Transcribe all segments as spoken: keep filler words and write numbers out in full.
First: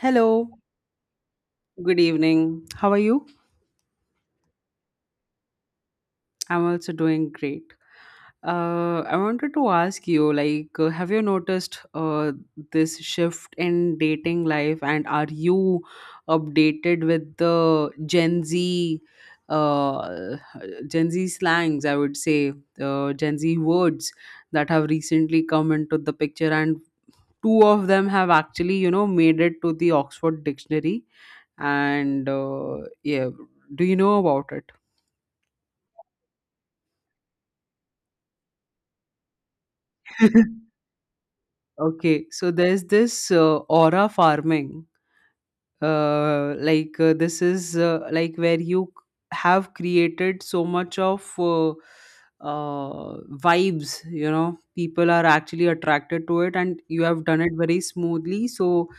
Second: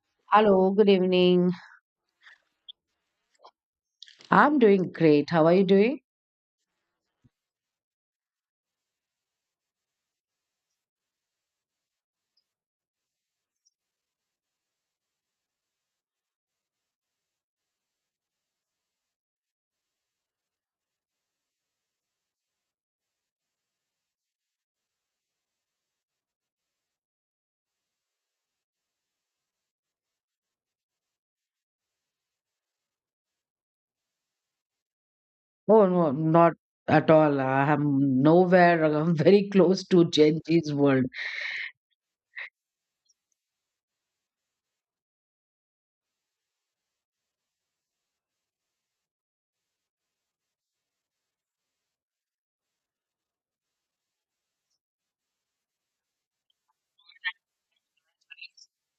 Hello, Hello, good evening. good evening. How are you? I'm doing great. How are you doing? I'm also doing great. Uh, I wanted to ask you, like, uh, have you noticed uh, this shift in dating life, and are you updated with the Gen Z, uh, Gen Z slangs? I would say uh, Gen Z words that have recently come into the picture, and two of them have actually, you know, made it to the Oxford Dictionary. And uh, Yeah, do you know about it? Oh, no, not at all. I'm nowhere. I'm very close to Gen Z's world. Okay, so there's this uh, aura farming. Uh, like uh, this is uh, like where you c- have created so much of uh, uh, vibes. You know, people are actually attracted to it, and you have done it very smoothly. So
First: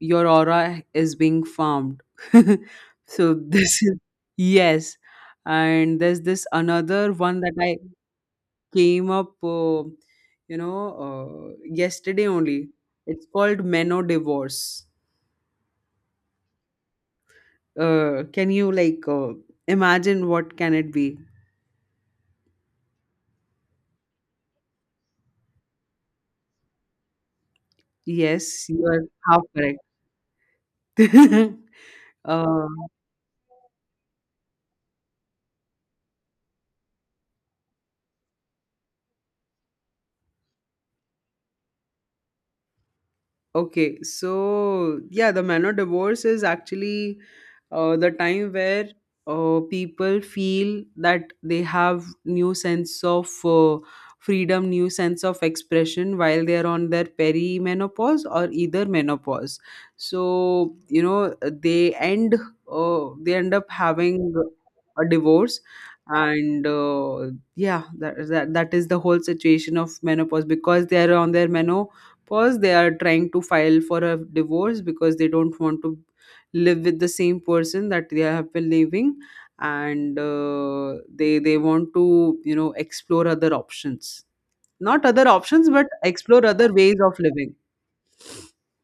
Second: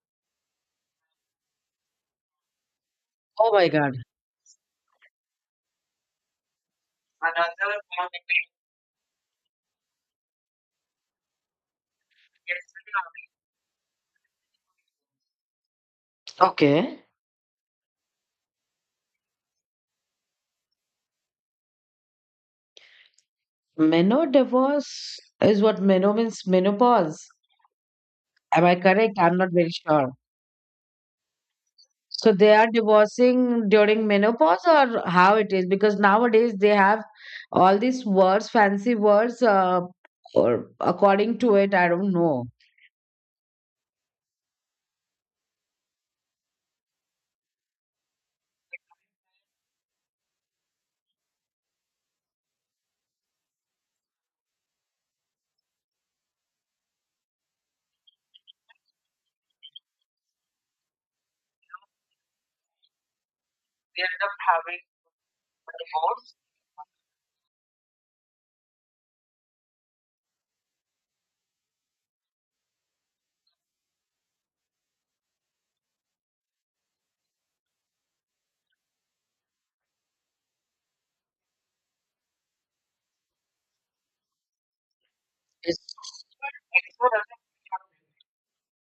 your aura is being farmed. So Oh my this is. God. Yes, and there's this another one that I Another one. came up, uh, you know, uh, yesterday only. It's called Meno Divorce. Okay. Uh, can you like uh, imagine what can it be? Meno divorce is what meno means menopause. Am Yes, I you are correct? I'm half not very sure. correct. So they are uh, divorcing during menopause or how it is? Because nowadays they have all these words, fancy words, uh, or according to it, I don't know. Okay, so yeah, the man divorce is actually uh, the time where uh, people feel that they have new sense of uh, freedom, new sense of expression while they are on their perimenopause or either menopause. So you know they end uh, they end up They end having up having a divorce, more. and uh, yeah, that, that that is the whole situation of menopause because they are on their meno. First, they are trying to file for a divorce because they don't want to live with the same person that they have been living, and uh, they they want to you know explore other options, not other options, Is but explore other ways of living.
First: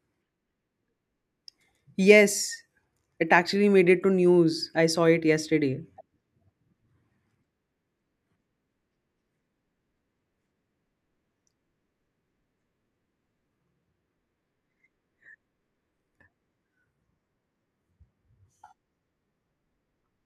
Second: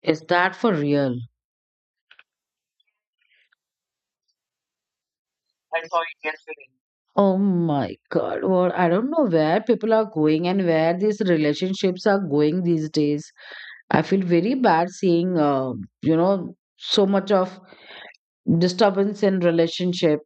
is that for real? Yes, it actually made it to news. I saw it yesterday. Oh my God. Well, I don't know where people are going and where these relationships are going these days. I feel very bad seeing, uh, you know, so much of disturbance in relationship.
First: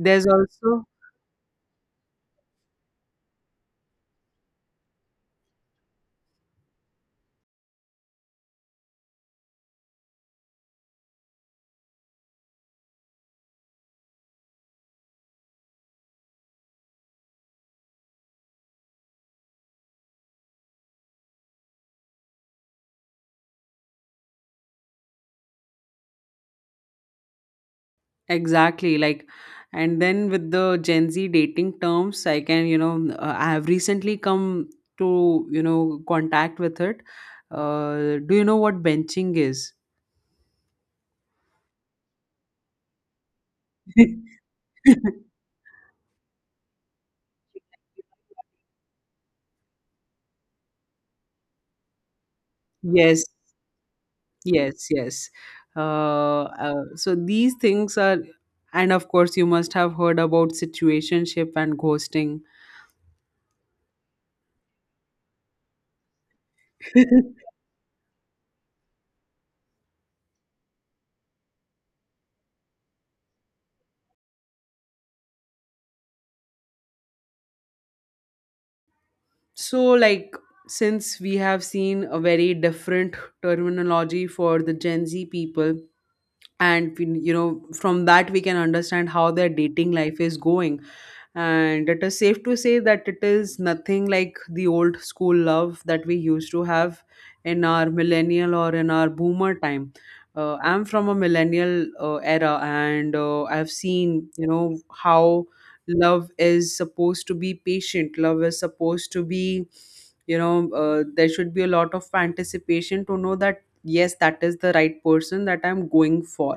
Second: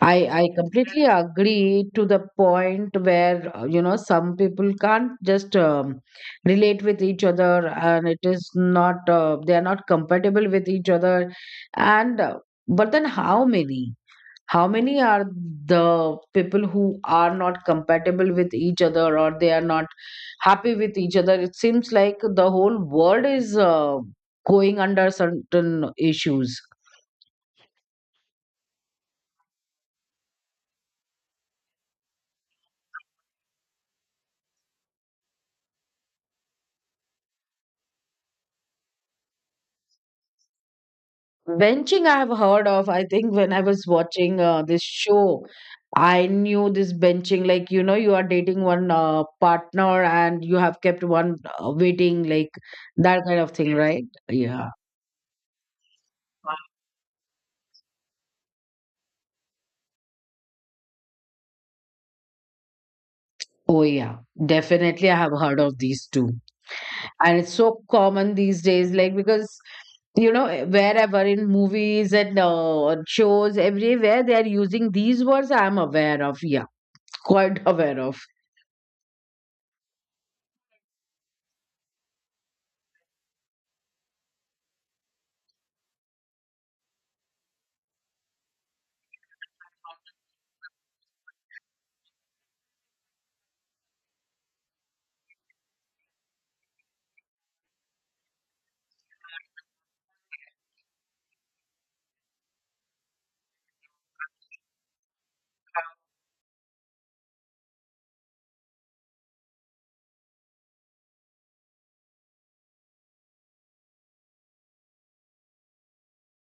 I, I also. completely agree to the point where, uh, you know, some people can't just um, relate with each other, and it is not, uh, they are not compatible with each other. And, uh, but then how many? How many are the people who are not compatible with each other, or they are not happy with each other? It seems like the whole world is uh, going under certain issues. Exactly, like, and then with the Gen Z dating terms, I can, you know, uh, I have recently come to, you know, contact with it. Uh, do you know what benching is? Benching, I have heard of. I think when I was watching uh, this show, I knew this benching. Like, you know, you are dating one uh, partner and you have kept one uh, waiting, like that Yes, kind of thing, right? Yeah. yes, yes. Uh, uh, so these things are, and of course, you must have heard about situationship and ghosting. Oh, yeah. Definitely, I have heard of these two. And it's so common these days, like, because, you know, eh, wherever in movies and uh, shows, everywhere, they are using these words. I'm aware of. Yeah. Quite aware of. So, like, since we have seen a very different terminology for the Gen Z people, and we- you know from that we can understand how their dating life is going, and it is safe to say that it is nothing like the old school love that we used to have in our millennial or in our boomer time. uh, I'm from a millennial uh, era, and uh, I've seen, you know, how love is supposed to be patient, love is supposed to be, you know, uh, there should be a lot of anticipation to know that yes, that is the right person that I'm going for.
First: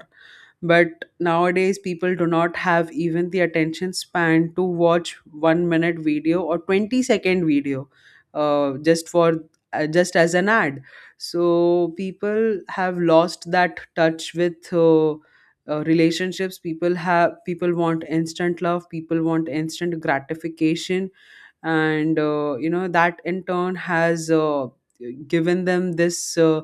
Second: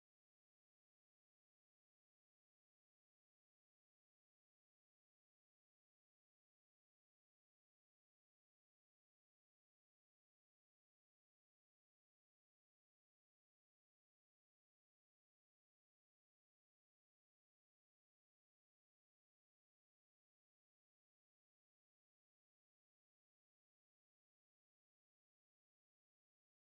But nowadays people do not have even the attention span to watch one minute video or twenty second video, uh, just for uh, just as an ad. So people have lost that touch with uh, uh, relationships. People have people want instant love, people want instant gratification. And uh, you know that in turn has uh, given them this uh,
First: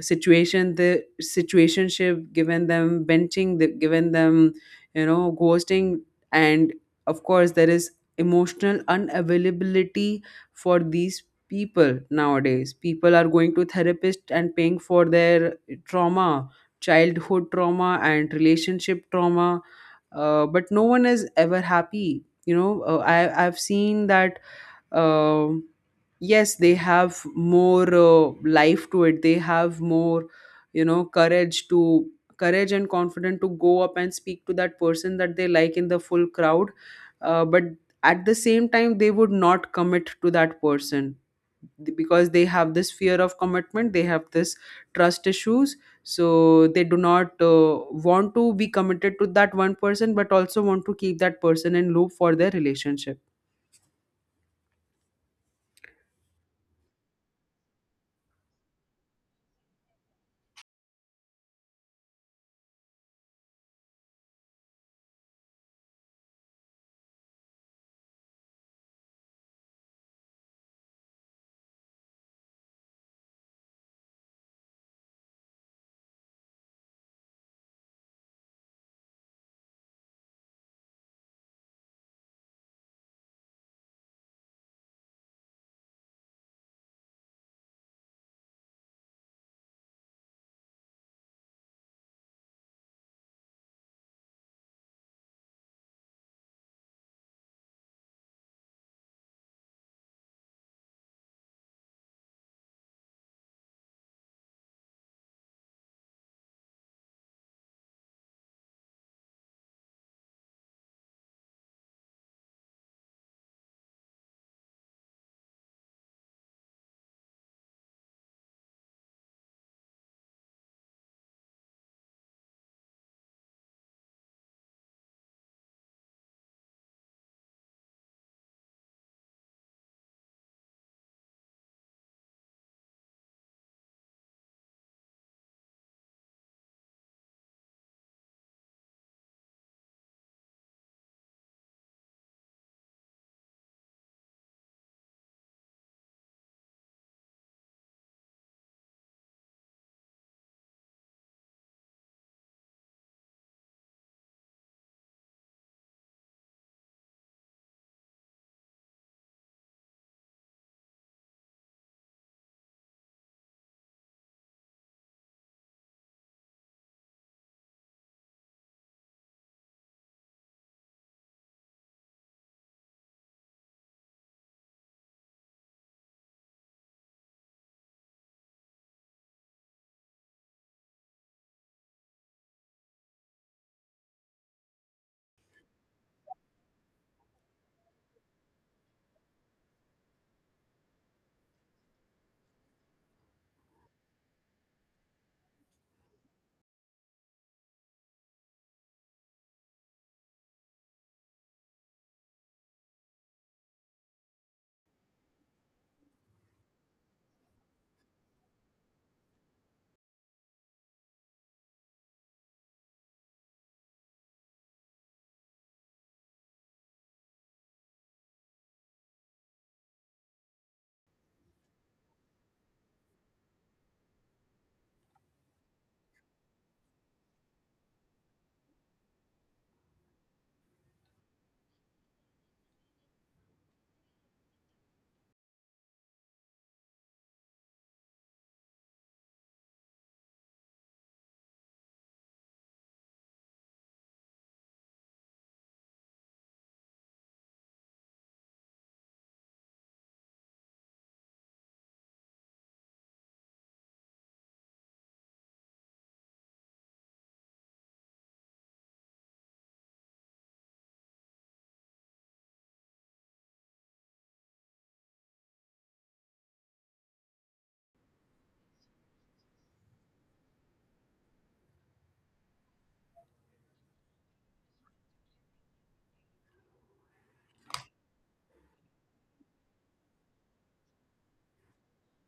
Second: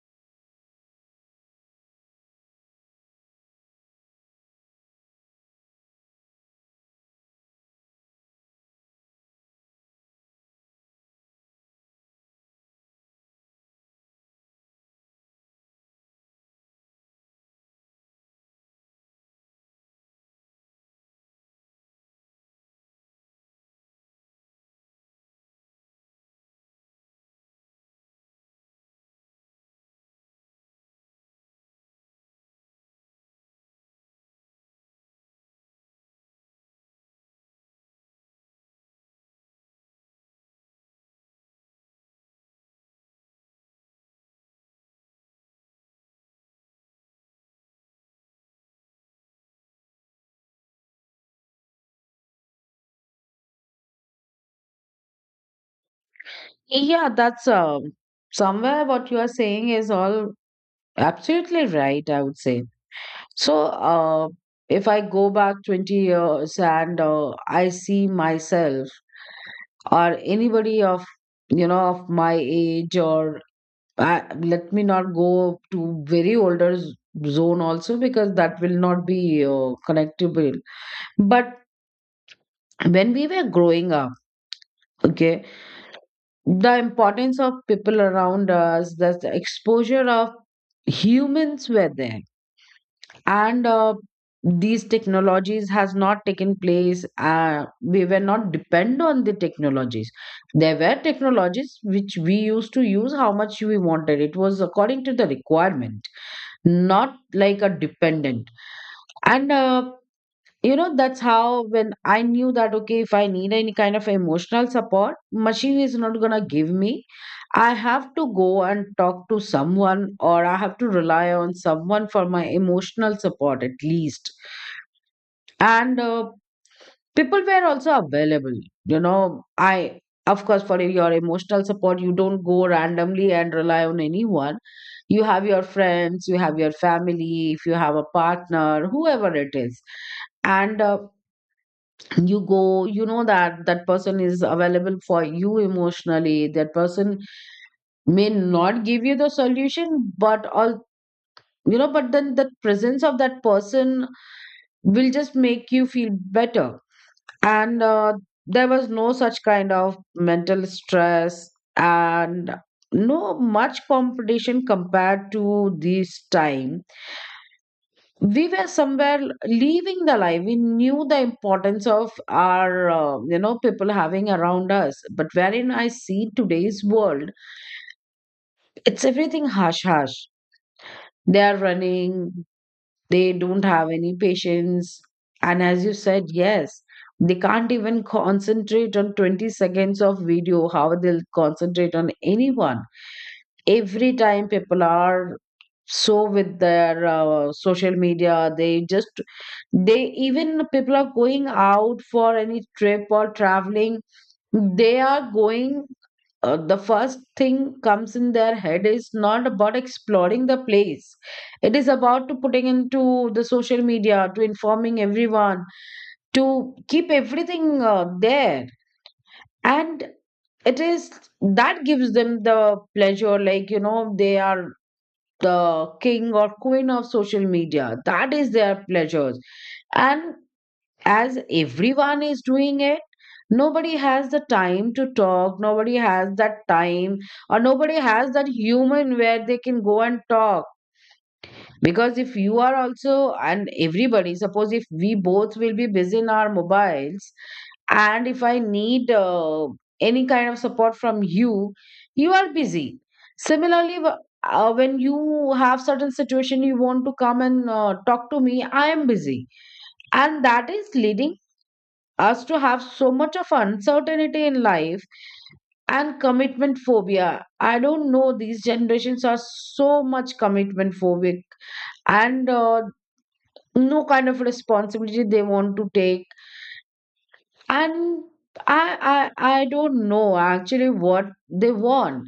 situation the situationship, given them benching, they given them, you know, ghosting. And of course there is emotional unavailability for these people. Nowadays people are going to therapist and paying for their trauma, childhood trauma, and relationship trauma. Uh, but no one is ever happy, you know. uh, I, i've seen that. um yes, they have more uh, life to it, they have more, you know, courage to courage and confidence to go up and speak to that person that they like in the full crowd. Uh, but at the same time they would not commit to that person because they have this fear of commitment, they have this trust issues, so they do not uh, want to be committed to that one person but also want to keep that person in loop for their relationship. Yeah, that's um, somewhere what you are saying is all absolutely right, I would say. So, uh, if I go back twenty years and uh, I see myself or anybody of, you know, of my age, or I, let me not go to very older z- zone also, because that will not be uh, connectable. But when we were growing up, okay, the importance of people around us, the exposure of humans were there. And uh, these technologies has not taken place. Uh, we were not depend on the technologies. There were technologies which we used to use how much we wanted. It was according to the requirement, not like a dependent. And uh, you know, that's how when I knew that okay, if I need any kind of emotional support, machine is not going to give me. I have to go and talk to someone, or I have to rely on someone for my emotional support at least. And uh, people were also available, you know. I, of course, for your emotional support you don't go randomly and rely on anyone. You have your friends, you have your family, if you have a partner, whoever it is. And uh, you go, you know that that person is available for you emotionally. That person may not give you the solution, but all, you know, but then the presence of that person will just make you feel better. And uh, there was no such kind of mental stress, and no much competition compared to this time. We were somewhere leaving the life, we knew the importance of our uh, you know people having around us. But wherein I see today's world, it's everything hush hush, they are running, they don't have any patience. And as you said, yes, they can't even concentrate on twenty seconds of video, how they'll concentrate on anyone? Every time people are so with their uh, social media, they just, they even, people are going out for any trip or traveling, they are going, uh, the first thing comes in their head is not about exploring the place, it is about to putting into the social media, to informing everyone, to keep everything uh, there. And it is, that gives them the pleasure, like you know, they are the king or queen of social media, that is their pleasures. And as everyone is doing it, nobody has the time to talk, nobody has that time, or nobody has that human where they can go and talk. Because if you are also, and everybody, suppose if we both will be busy in our mobiles, and if I need uh, any kind of support from you, you are busy. Similarly, wh- uh, when you have certain situation, you want to come and uh, talk to me, I am busy. And that is leading us to have so much of uncertainty in life and commitment phobia. I don't know, these generations are so much commitment phobic, and uh, no kind of responsibility they want to take. And I, I, I don't know actually what they want.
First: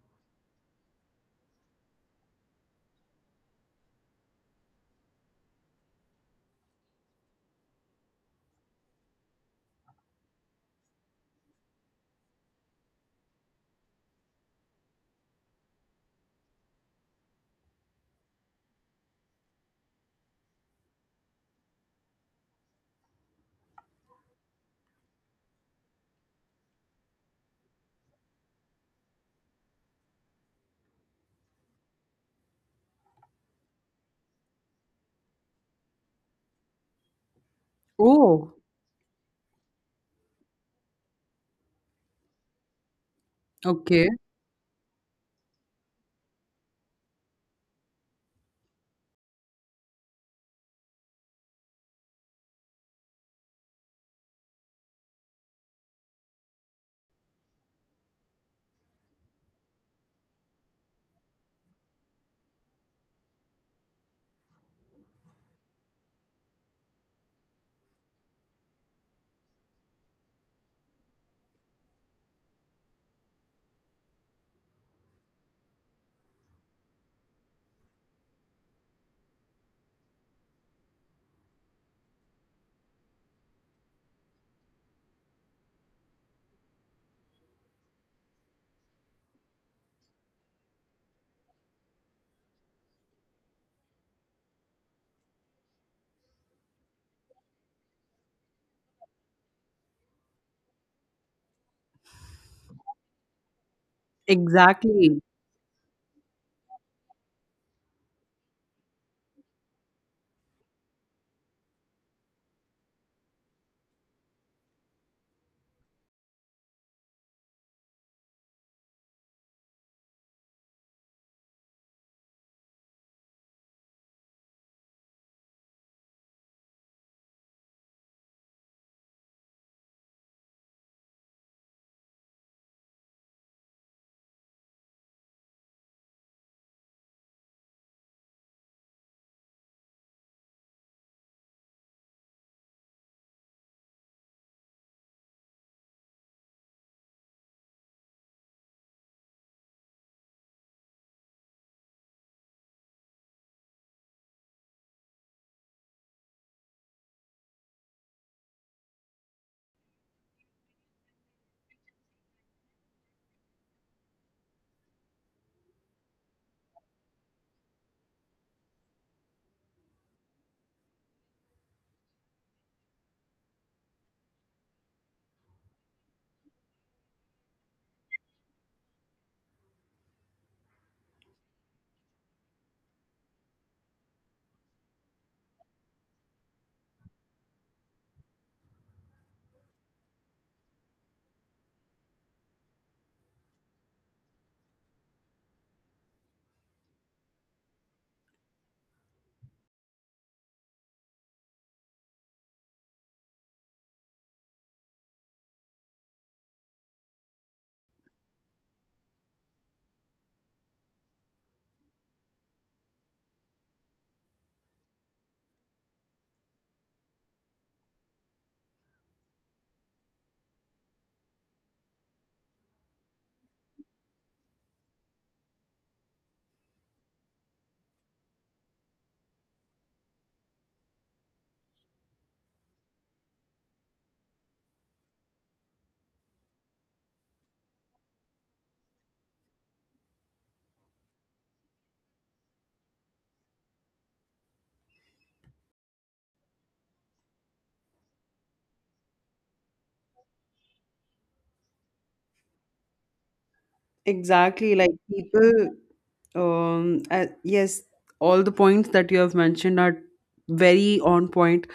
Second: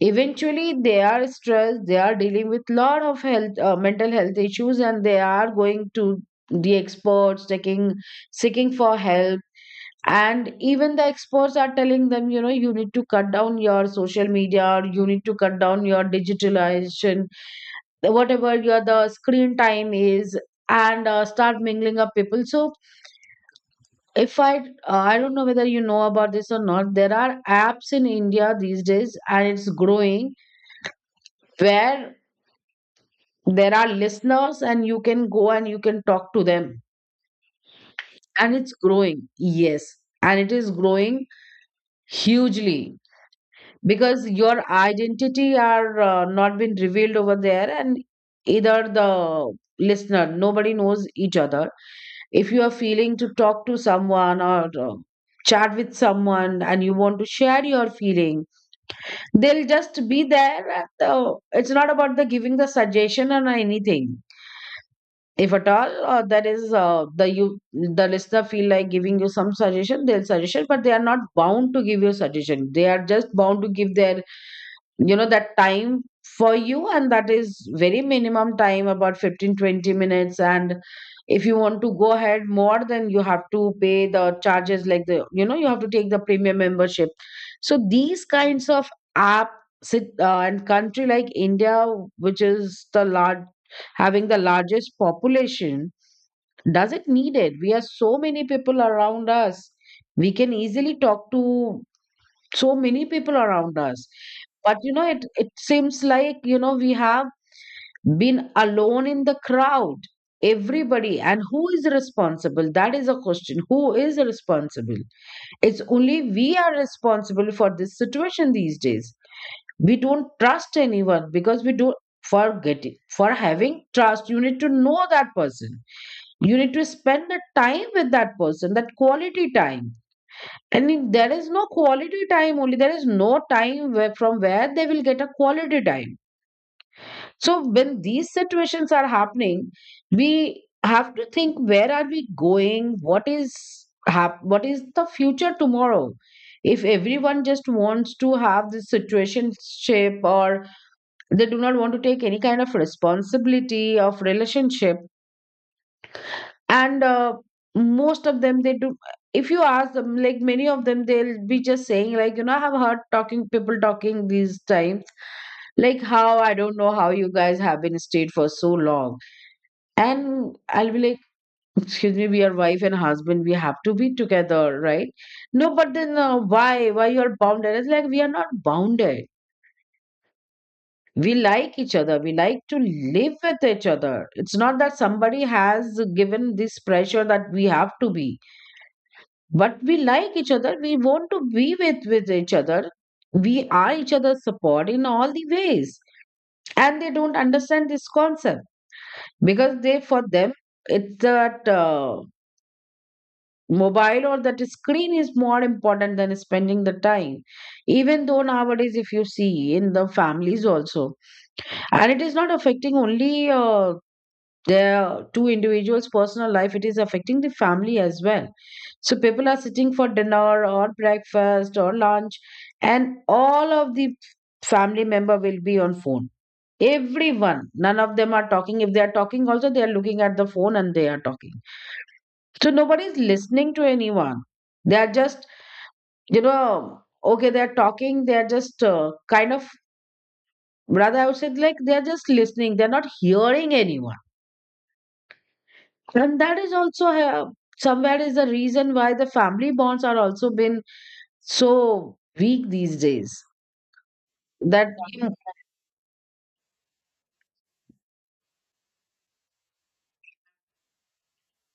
Eventually, they are stressed, they are dealing with lot of health, uh, mental health issues, and they are going to the experts, taking, seeking for help. And even the experts are telling them, you know, you need to cut down your social media, or you need to cut down your digitalization, whatever your the screen time is. And uh, start mingling up people. So if I uh, I don't know whether you know about this or not, there are apps in India these days and it's growing, where there are listeners and you can go and you can talk to them. And Oh. it's growing, yes, and it is growing hugely. Okay. Because your identity are uh, not been revealed over there, and either the listener, nobody knows each other. If you are feeling to talk to someone, or uh, chat with someone, and you want to share your feeling, they'll just be there. And, uh, it's not about the giving the suggestion or anything. If at all uh, that is uh, the you, the listener feel like giving you some suggestion, they'll suggestion, but they are not bound to give you suggestion, they are just bound to give their, you know, that time for you. And that is very minimum time, about fifteen twenty minutes. And if you want to go ahead more, then you have to pay the charges, like the, you know, you have to take the premium membership. So these kinds of app sit uh, and country like India, which is the large, having the largest population, does it need it? We have so many people around us, we can easily talk to so many people around us. But you know, Exactly. it it seems like, you know, we have been alone in the crowd. Everybody, and who is responsible? That is a question, who is responsible? It's only we are responsible for this situation these days. We don't trust anyone because we don't, for getting, for having trust, you need to know that person, you need to spend the time with that person, that quality time. And if there is no quality time only, there is no time where, from where they will get a quality time. So when these situations are happening, we have to think, where are we going? What is hap- what is the future tomorrow? If everyone just wants to have this situationship, or they do not want to take any kind of responsibility of relationship, and uh, most of them they do, if you ask them, like many of them they'll be just saying like, you know, I have heard talking people talking these times, like how, I don't know how you guys have been stayed for so long. And I'll be like excuse me, we are wife and husband, we have to be together, right? No, but then uh, why why you are bounded. It's like we are not bounded, we like each other, we like to live with each other. It's not that somebody has given this pressure that we have to be, but we like each other, we want to be with with each other. We are each other's support in all the ways, and they don't understand this concept. Because they, for them, it's that uh, mobile or that screen is more important than spending the time. Even though nowadays if you see in the families also, and it is not affecting only uh, the two individuals personal life, it is affecting the family as well. So people are sitting for dinner or breakfast or lunch, and all of the family member will be on phone. Everyone, none of them are talking. If they are talking also, they are looking at the phone and they are talking. So nobody is listening to anyone. They are just, you know, okay, they are talking, they are just uh, kind of, rather I would say like, they are just listening, they are not hearing anyone. And that is also uh, somewhere is the reason why the family bonds are also been so weak these days. Exactly, that like you- people, um, uh, yes, all the points that you have mentioned are very on point,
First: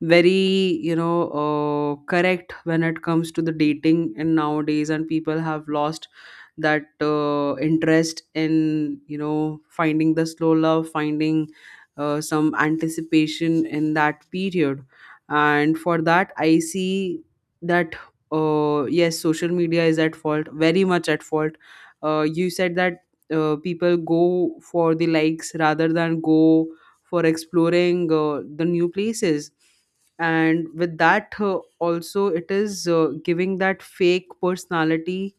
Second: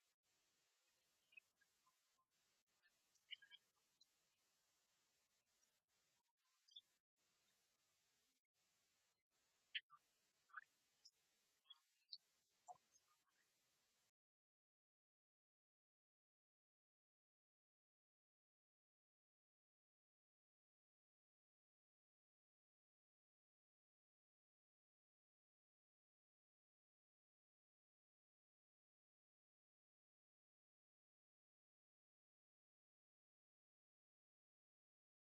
very, you know, uh, correct when it comes to the dating in nowadays, and people have lost that uh, interest in, you know, finding the slow love, finding uh, some anticipation in that period. And for that I see that uh, yes, social media is at fault, very much at fault. Uh, you said that uh, people go for the likes rather than go for exploring uh, the new places. And with that, uh, also it is uh, giving that fake personality.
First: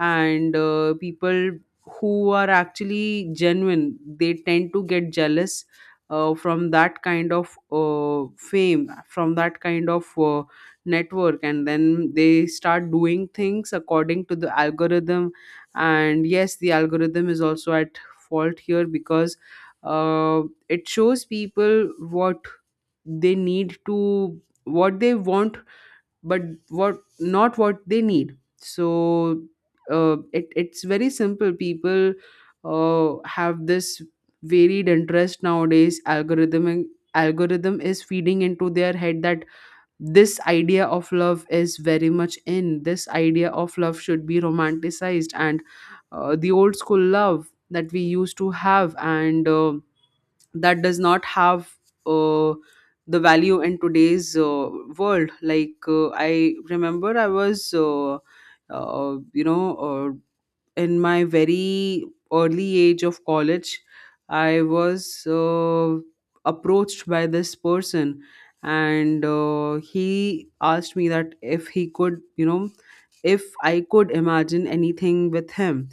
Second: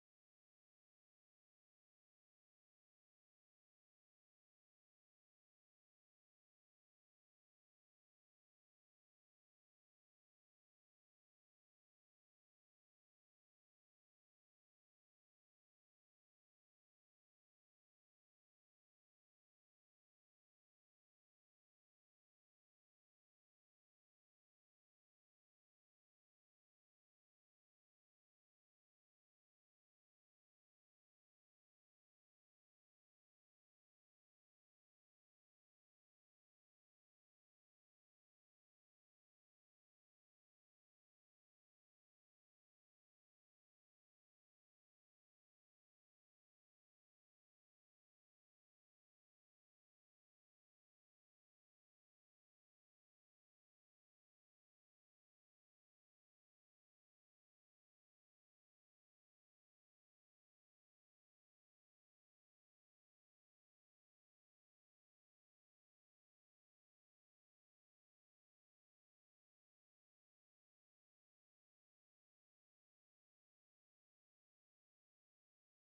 And uh, people who are actually genuine, they tend to get jealous uh, from that kind of uh, fame, from that kind of uh, network, and then they start doing things according to the algorithm. And yes, the algorithm is also at fault here because uh, it shows people what they need to what they want, but what, not what they need. So uh, it, it's very simple. People uh, have this varied interest nowadays. Algorithm algorithm is feeding into their head that this idea of love is very much in, this idea of love should be romanticized, and uh, the old school love that we used to have, and uh, that does not have uh, the value in today's uh, world. Like, uh, I remember I was uh, uh, you know uh, in my very early age of college, I was uh, approached by this person, and uh, he asked me that if he could, you know, if I could imagine anything with him.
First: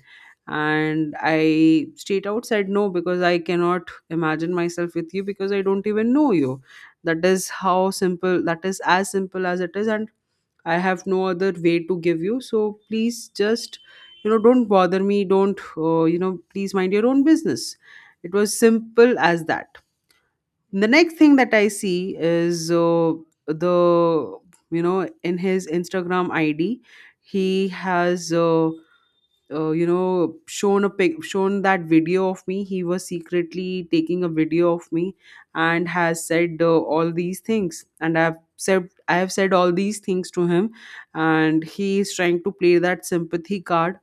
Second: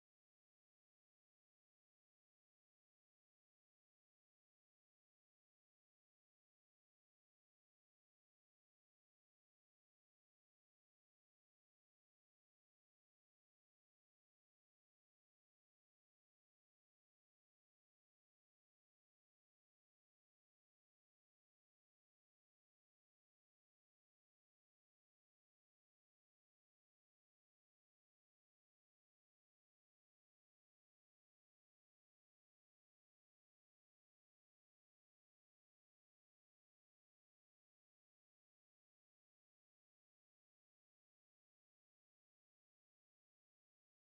And I straight out said no because I cannot imagine myself with you because I don't even know you. That is how simple, that is as simple as it is. And I have no other way to give you. So please just, you know, don't bother me. Don't, uh, you know, Please mind your own business. It was simple as that. The next thing that I see is uh, the, you know, in his Instagram I D, he has. Uh, uh, you know shown a pic shown that video of me, he was secretly taking a video of me, and has said uh, all these things, and i've said I have said all these things to him, and he is trying to play that sympathy card.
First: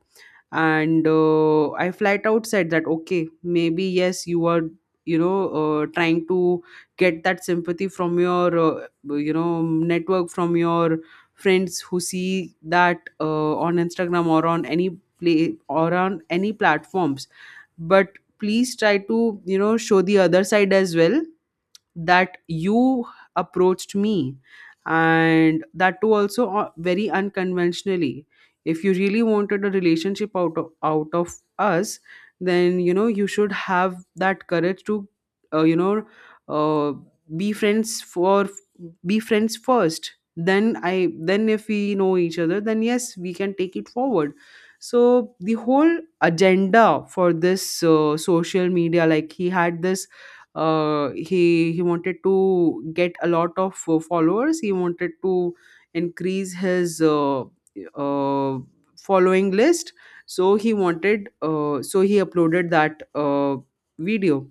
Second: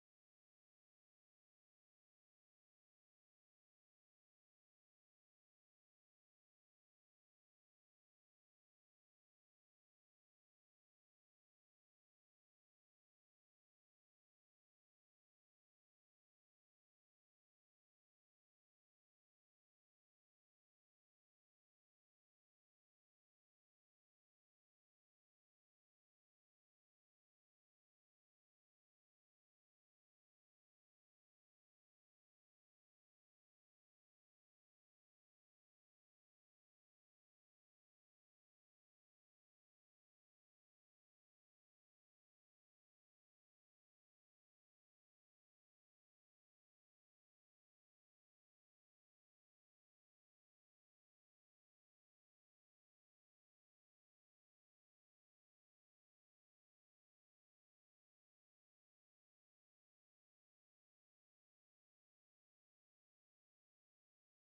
And uh, I flat out said that okay, maybe yes, you are, you know uh, trying to get that sympathy from your uh, you know network, from your friends who see that uh, on Instagram or on any play or on any platforms. But please try to, you know show the other side as well, that you approached me, and that too also uh, very unconventionally. If you really wanted a relationship out of, out of us, then you know you should have that courage to uh, you know uh, be friends for be friends first, then i then if we know each other, then yes, we can take it forward. So the whole agenda for this uh, social media, like, he had this uh, he he wanted to get a lot of uh, followers. He wanted to increase his uh, uh, following list. So he wanted. Uh, so he uploaded that uh, video,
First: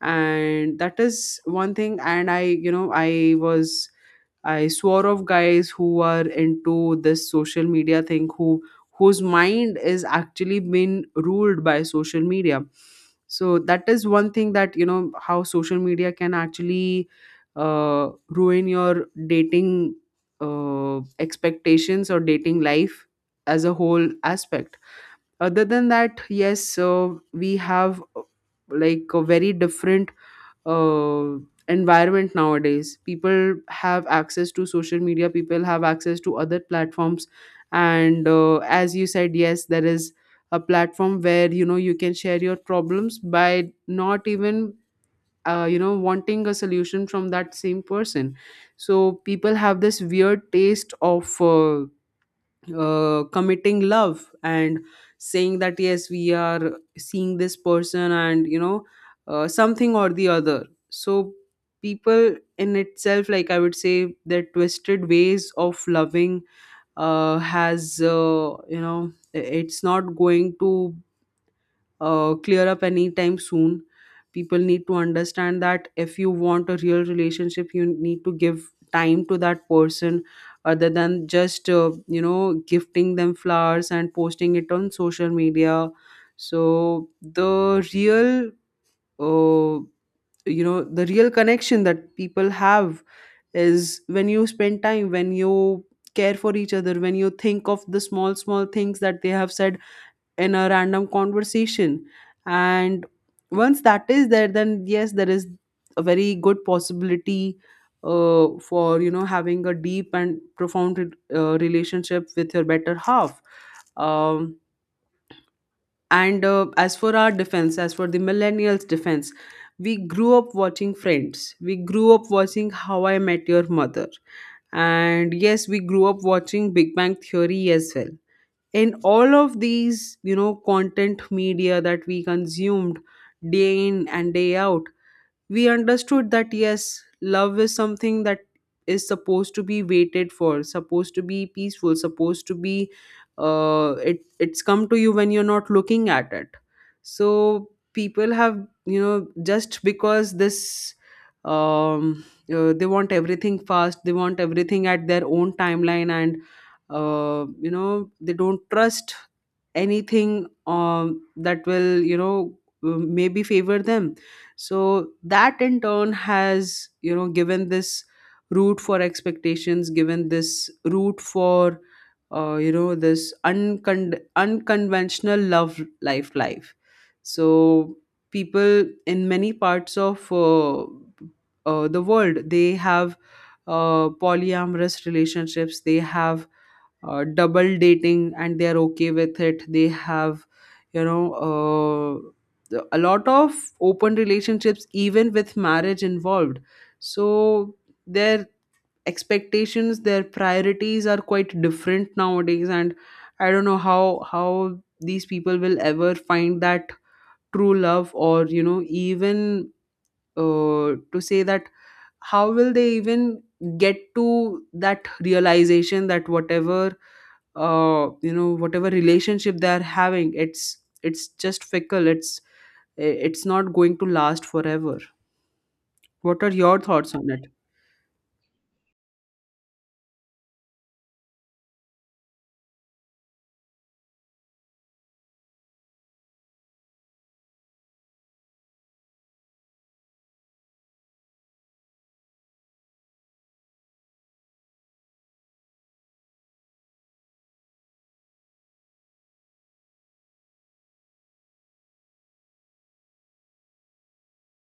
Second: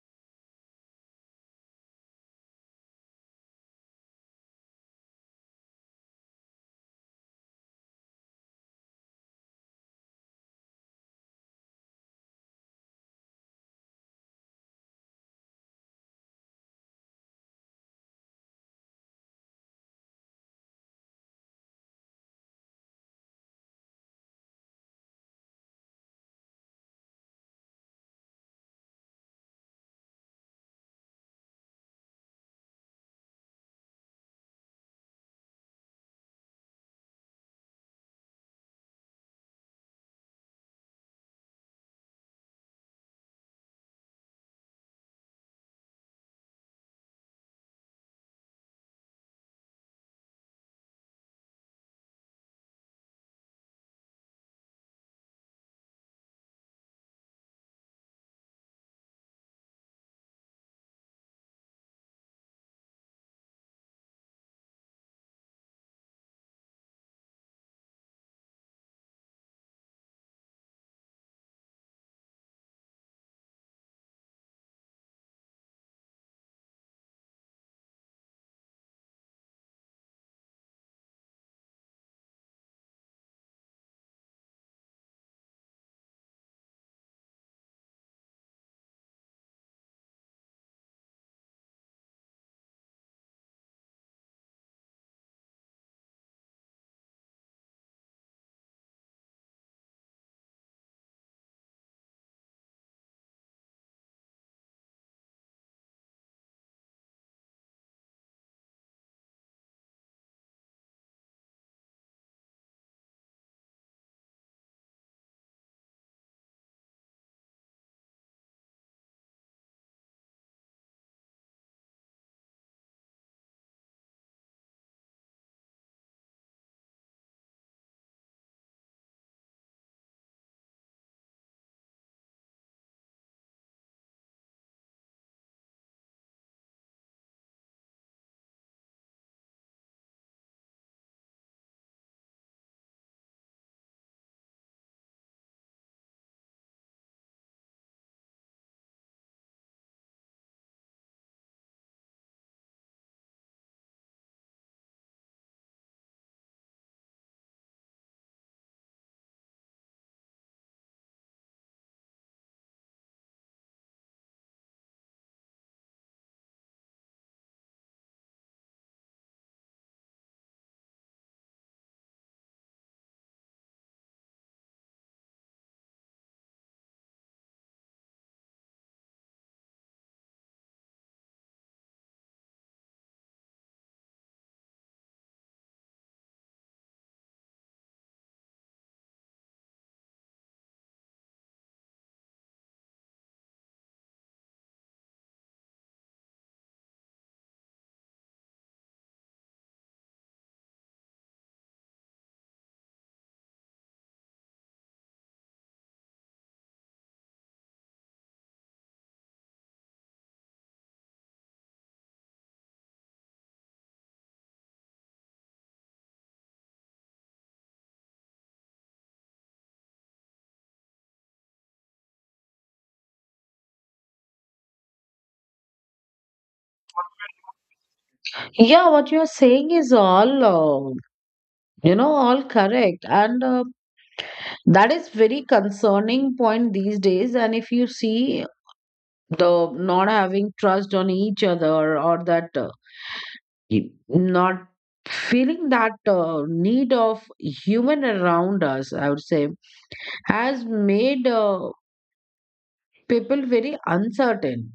and that is one thing. And I, you know, I was I swore off guys who are into this social media thing, who whose mind is actually been ruled by social media. So that is one thing, that you know how social media can actually uh, ruin your dating uh, expectations or dating life as a whole aspect. Other than that, yes, uh, we have uh, like a very different uh, environment nowadays. People have access to social media, people have access to other platforms. And uh, as you said, yes, there is a platform where you know you can share your problems by not even uh, you know wanting a solution from that same person. So people have this weird taste of uh, uh, committing love and saying that yes, we are seeing this person, and you know uh, something or the other. So people in itself, like, I would say their twisted ways of loving uh, has, uh, you know it's not going to uh, clear up anytime soon. People need to understand that if you want a real relationship, you need to give time to that person other than just, uh, you know, gifting them flowers and posting it on social media. So, the real, uh, you know, the real connection that people have is when you spend time, when you care for each other, when you think of the small, small things that they have said in a random conversation, and once that is there, then yes, there is a very good possibility uh, for, you know, having a deep and profound re- uh, relationship with your better half. Um, and uh, As for our defense as for the millennials defense, we grew up watching Friends, we grew up watching How I Met Your Mother, and yes, we grew up watching Big Bang Theory as well. In all of these, you know, content media that we consumed day in and day out, we understood that yes, love is something that is supposed to be waited for, supposed to be peaceful, supposed to be uh, it it's come to you when you're not looking at it. So people have, you know, just because this, um uh, they want everything fast, they want everything at their own timeline, and uh, you know they don't trust anything, um, that will, you know, um, maybe favor them. So that in turn has, you know, given this root for expectations, given this root for uh, you know this uncon- unconventional love life life. So people in many parts of uh, uh, the world, they have uh, polyamorous relationships, they have uh, double dating, and they are okay with it. They have, you know uh, a lot of open relationships even with marriage involved. So their expectations, their priorities are quite different nowadays. And I don't know how how these people will ever find that true love, or you know, even uh, to say that, how will they even get to that realization that whatever uh you know whatever relationship they are having, it's it's just fickle, it's it's not going to last forever. What are your thoughts on it? yeah, what you're saying is all uh, you know all correct. And uh, that is very concerning point these days. And if you see the not having trust on each other or That uh, y- not feeling that uh, need of human around us, I would say, has made uh, people very uncertain.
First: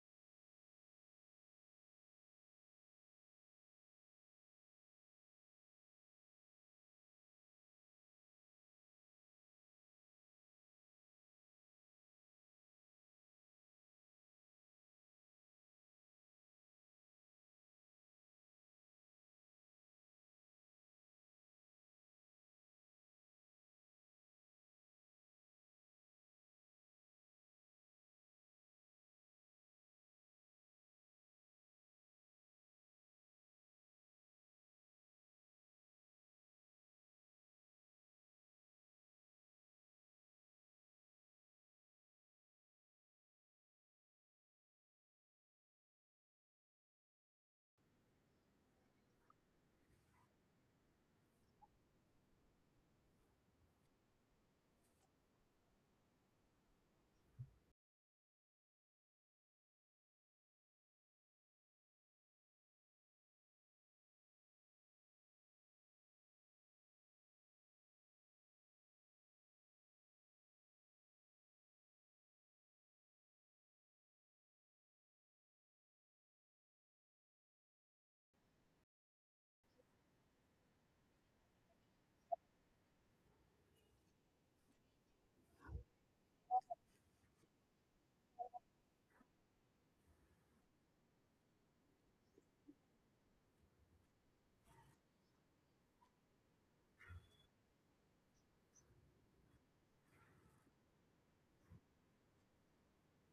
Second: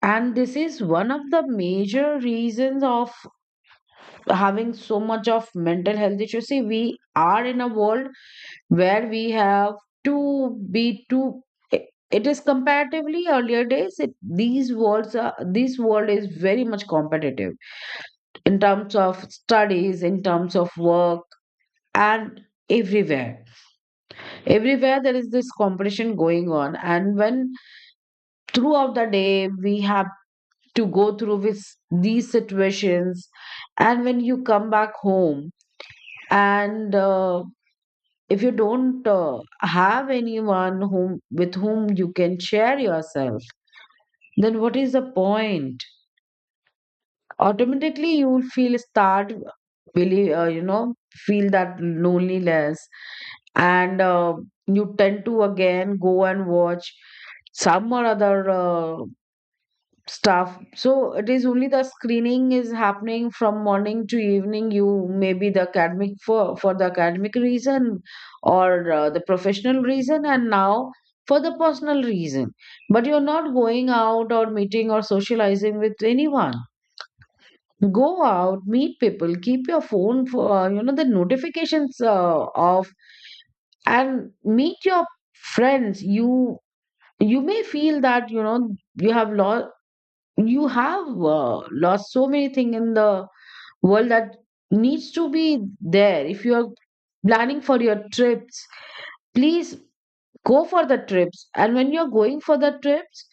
And this is one of the major reasons of having so much of mental health issues. See, we are in a world where we have to be too, it it is comparatively earlier days, it, these worlds are, this world is very much competitive in terms of studies, in terms of work, and everywhere, everywhere there is this competition going on. And when throughout the day we have to go through with these situations and when you come back home and uh, if you don't uh, have anyone whom with whom you can share yourself, then what is the point? Automatically you will feel, start really, uh, you know feel that loneliness. And uh, you tend to again go and watch some or other uh, stuff. So it is only the screening is happening from morning to evening. You maybe the academic, for for the academic reason or uh, the professional reason, and now for the personal reason. But you're not going out or meeting or socializing with anyone. Go out, meet people, keep your phone for, uh, you know the notifications uh, off, and meet your friends. You you may feel that, you know, you have lost, you have uh, lost so many things in the world that needs to be there. If you are planning for your trips, please go for the trips. And when you're going for the trips,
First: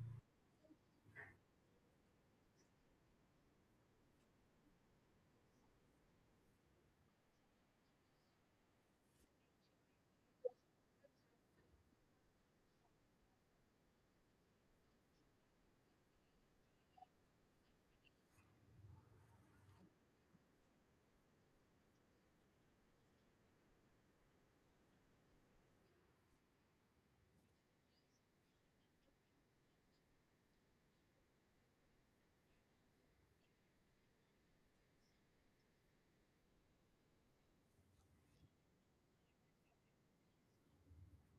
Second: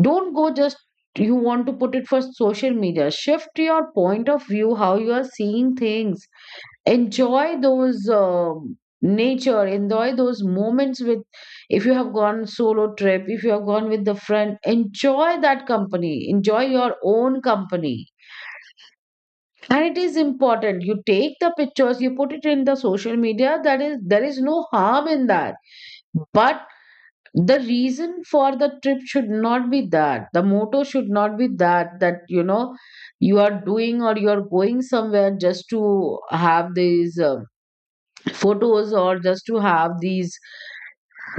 don't go just you want to put it for social media. Shift your point of view, how you are seeing things. Enjoy those um, nature, enjoy those moments with, if you have gone solo trip, if you have gone with the friend, enjoy that company, enjoy your own company. And it is important you take the pictures, you put it in the social media, that is, there is no harm in that. But the reason for the trip should not be that, the motto should not be that, that you know you are doing or you are going somewhere just to have these uh, photos or just to have these,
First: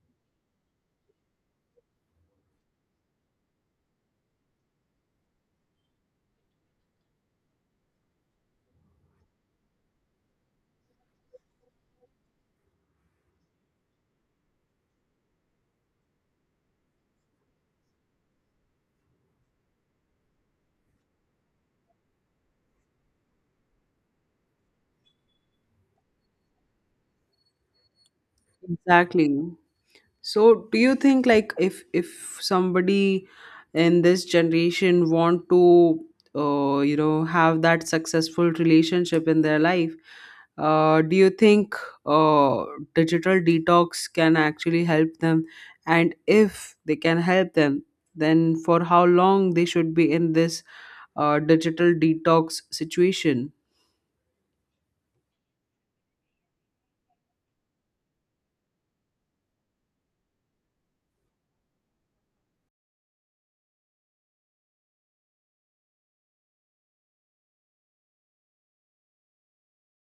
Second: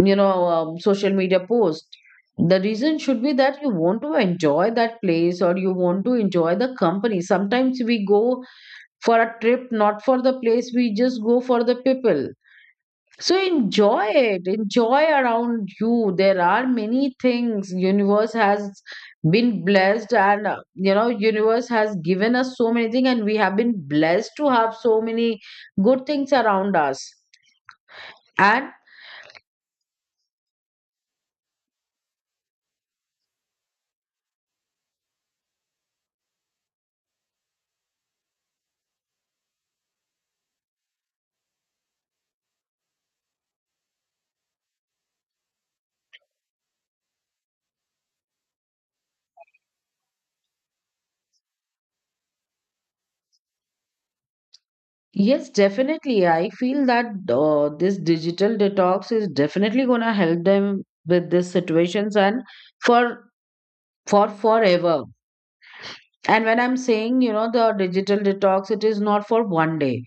you know, um, social media posts. The reason should be that you want to enjoy that place or you want to enjoy the company. Sometimes we go for a trip not for the place, we just go for the people. So enjoy it, enjoy around you. There are many things universe has been blessed, and uh, you know universe has given us so many things and we have been blessed to have so many good things around us. And Exactly. So, do you think, like, if if somebody in this generation want to, uh, you know have that successful relationship in their life, uh, do you think uh, digital detox can actually help them? And if they can help them, then for how long they should be in this uh, digital detox situation? yes, definitely. I feel that uh, this digital detox is definitely going to help them with these situations and for for forever. And when I'm saying, you know, the digital detox, it is not for one day.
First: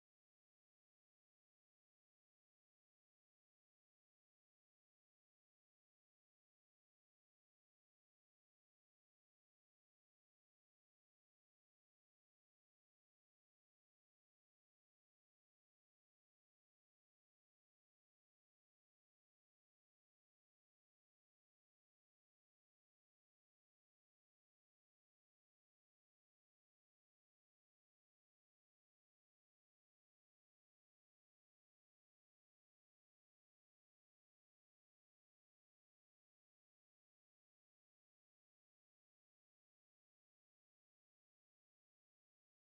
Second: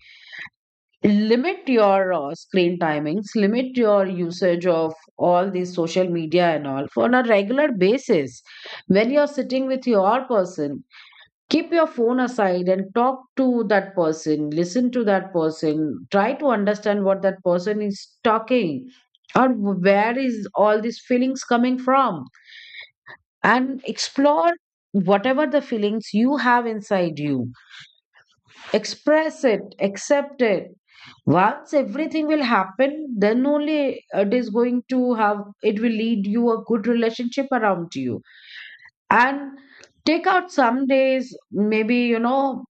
Limit your uh, screen timings, limit your usage of all these social media and all for, on a regular basis. When you're sitting with your person, keep your phone aside and talk to that person, listen to that person, try to understand what that person is talking, or where is all these feelings coming from, and explore whatever the feelings you have inside you, express it, accept it. Once everything will happen, then only it is going to have, it will lead you a good relationship around you. And take out some days, maybe you know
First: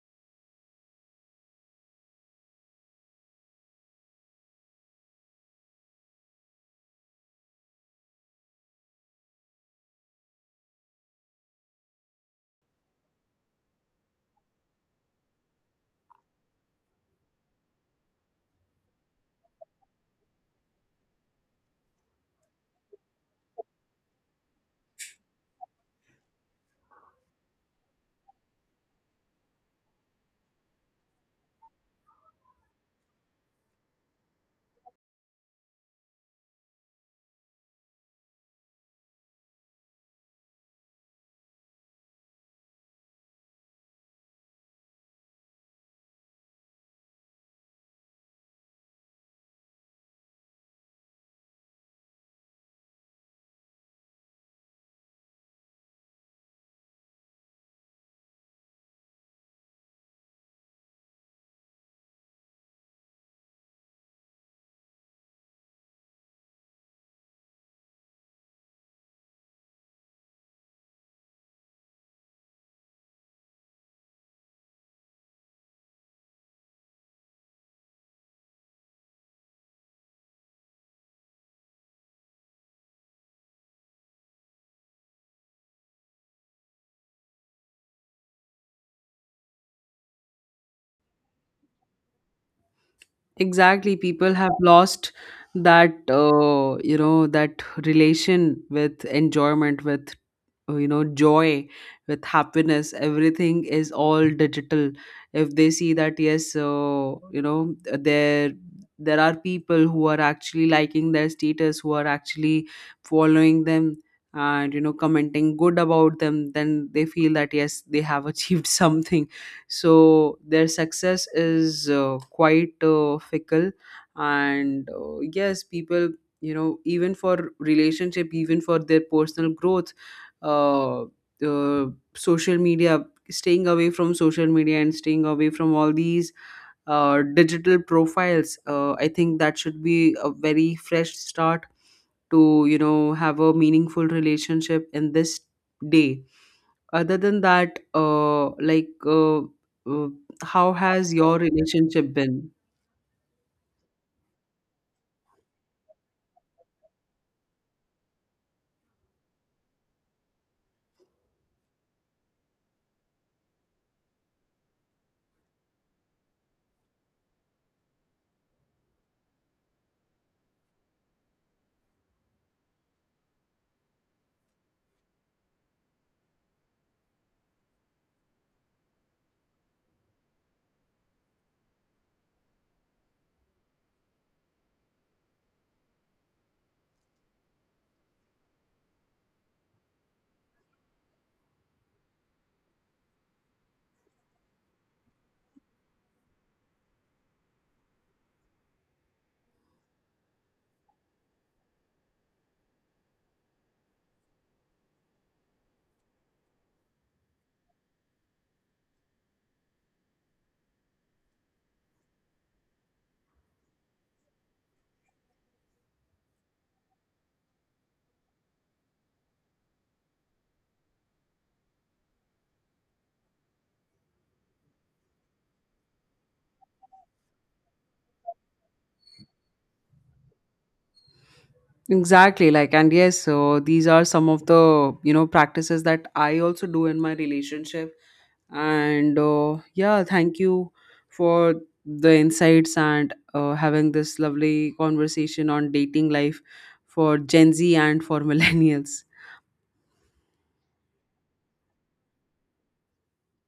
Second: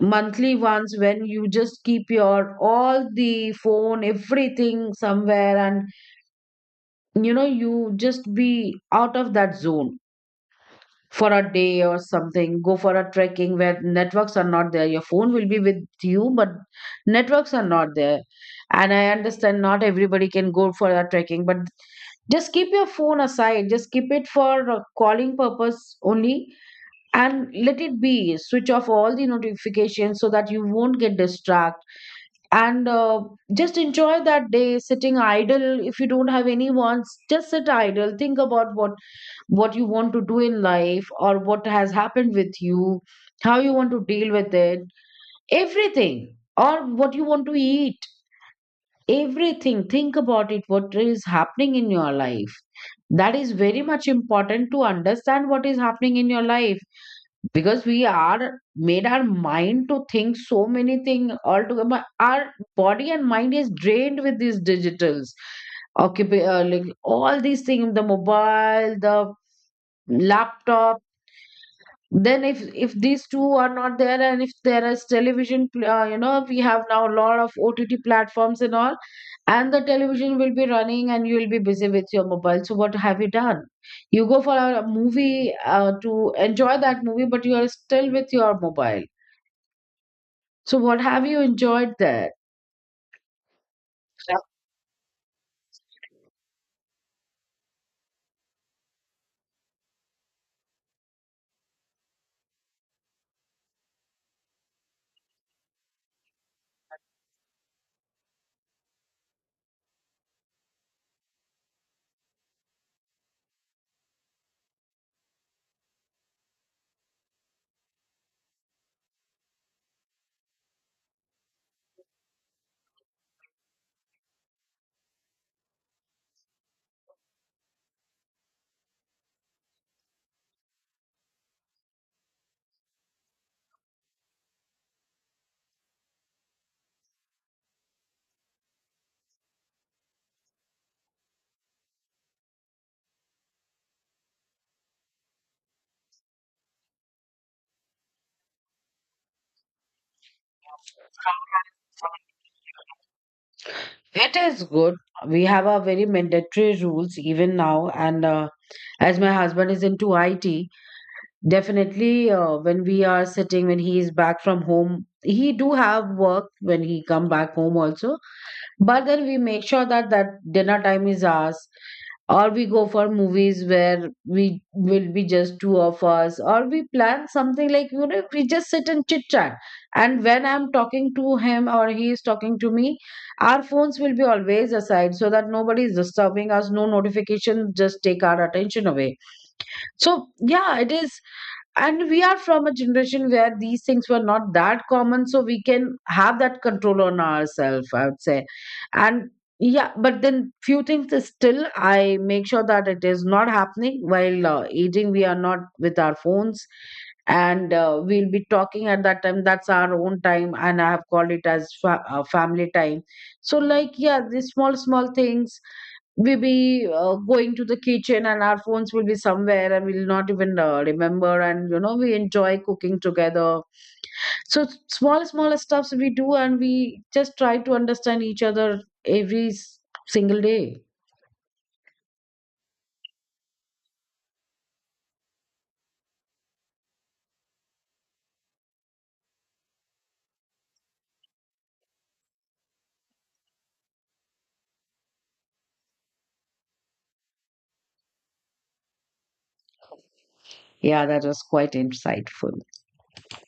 monthly ones, when you just keep your all the phone, everything somewhere, and you know you just be out of that zone for a day or something. Go for a trekking where networks are not there. Your phone will be with you but networks are not there. And I understand not everybody can go for a trekking, but just keep your phone aside, just keep it for uh, calling purpose only, and let it be, switch off all the notifications so that you won't get distracted. And uh, just enjoy that day sitting idle. If you don't have any wants, just sit idle, think about what what you want to do in life or what has happened with you, how you want to deal with it, everything, or what you want to eat, everything. Think about it, what is happening in your life. That is very much important, to understand what is happening in your life, because we are made our mind to think so many things altogether. But our body and mind is drained with these digitals. Occupy, uh, like all these things, the mobile, the laptop. Then if if these two are not there and if there is television, pl- uh, you know we have now a lot of OTT platforms and all, and the television will be running and you will be busy with your mobile, so what have you done? You go for a movie uh, to enjoy that movie but you are still with your mobile, so what have you enjoyed there? Exactly, people have lost that uh, you know that relation with enjoyment, with uh, you know joy, with happiness. Everything is all digital. If they see that yes, uh, you know there there are people who are actually liking their status, who are actually following them, and you know, commenting good about them, then they feel that yes, they have achieved something. So their success is uh, quite uh, fickle. And uh, yes, people, you know, even for relationship, even for their personal growth, uh, uh, social media staying away from social media and staying away from all these uh, digital profiles, uh, I think that should be a very fresh start to, you know, have a meaningful relationship in this day. Other than that, uh, like uh, uh, how has your relationship been? It is good. We have our very mandatory rules even now. And uh, as my husband is into I T, definitely, uh, when we are sitting, when he is back from home, he do have work when he come back home also. But then we make sure that that dinner time is ours, or we go for movies where we will be just two of us, or we plan something like, you know, we just sit and chit chat. And when I'm talking to him or he is talking to me, our phones will be always aside so that nobody is disturbing us. No notifications just take our attention away. So yeah, it is. And we are from a generation where these things were not that common, so we can have that control on ourselves, I would say. And yeah, but then few things is still, I make sure that it is not happening while uh, eating. We are not with our phones, and uh, we'll be talking at that time, that's our own time, and I have called it as fa- uh, family time. So like, yeah, these small small things, we'll be uh, going to the kitchen and our phones will be somewhere and we'll not even uh, remember, and you know we enjoy cooking together. So s- small small stuffs we do, and we just try to understand each other every s- single day. Exactly, like, and yes, so these are some of the, you know, practices that I also do in my relationship. And uh, yeah, thank you for the insights and uh, having this lovely conversation on dating life for Gen Z and for millennials. Yeah, that was quite insightful.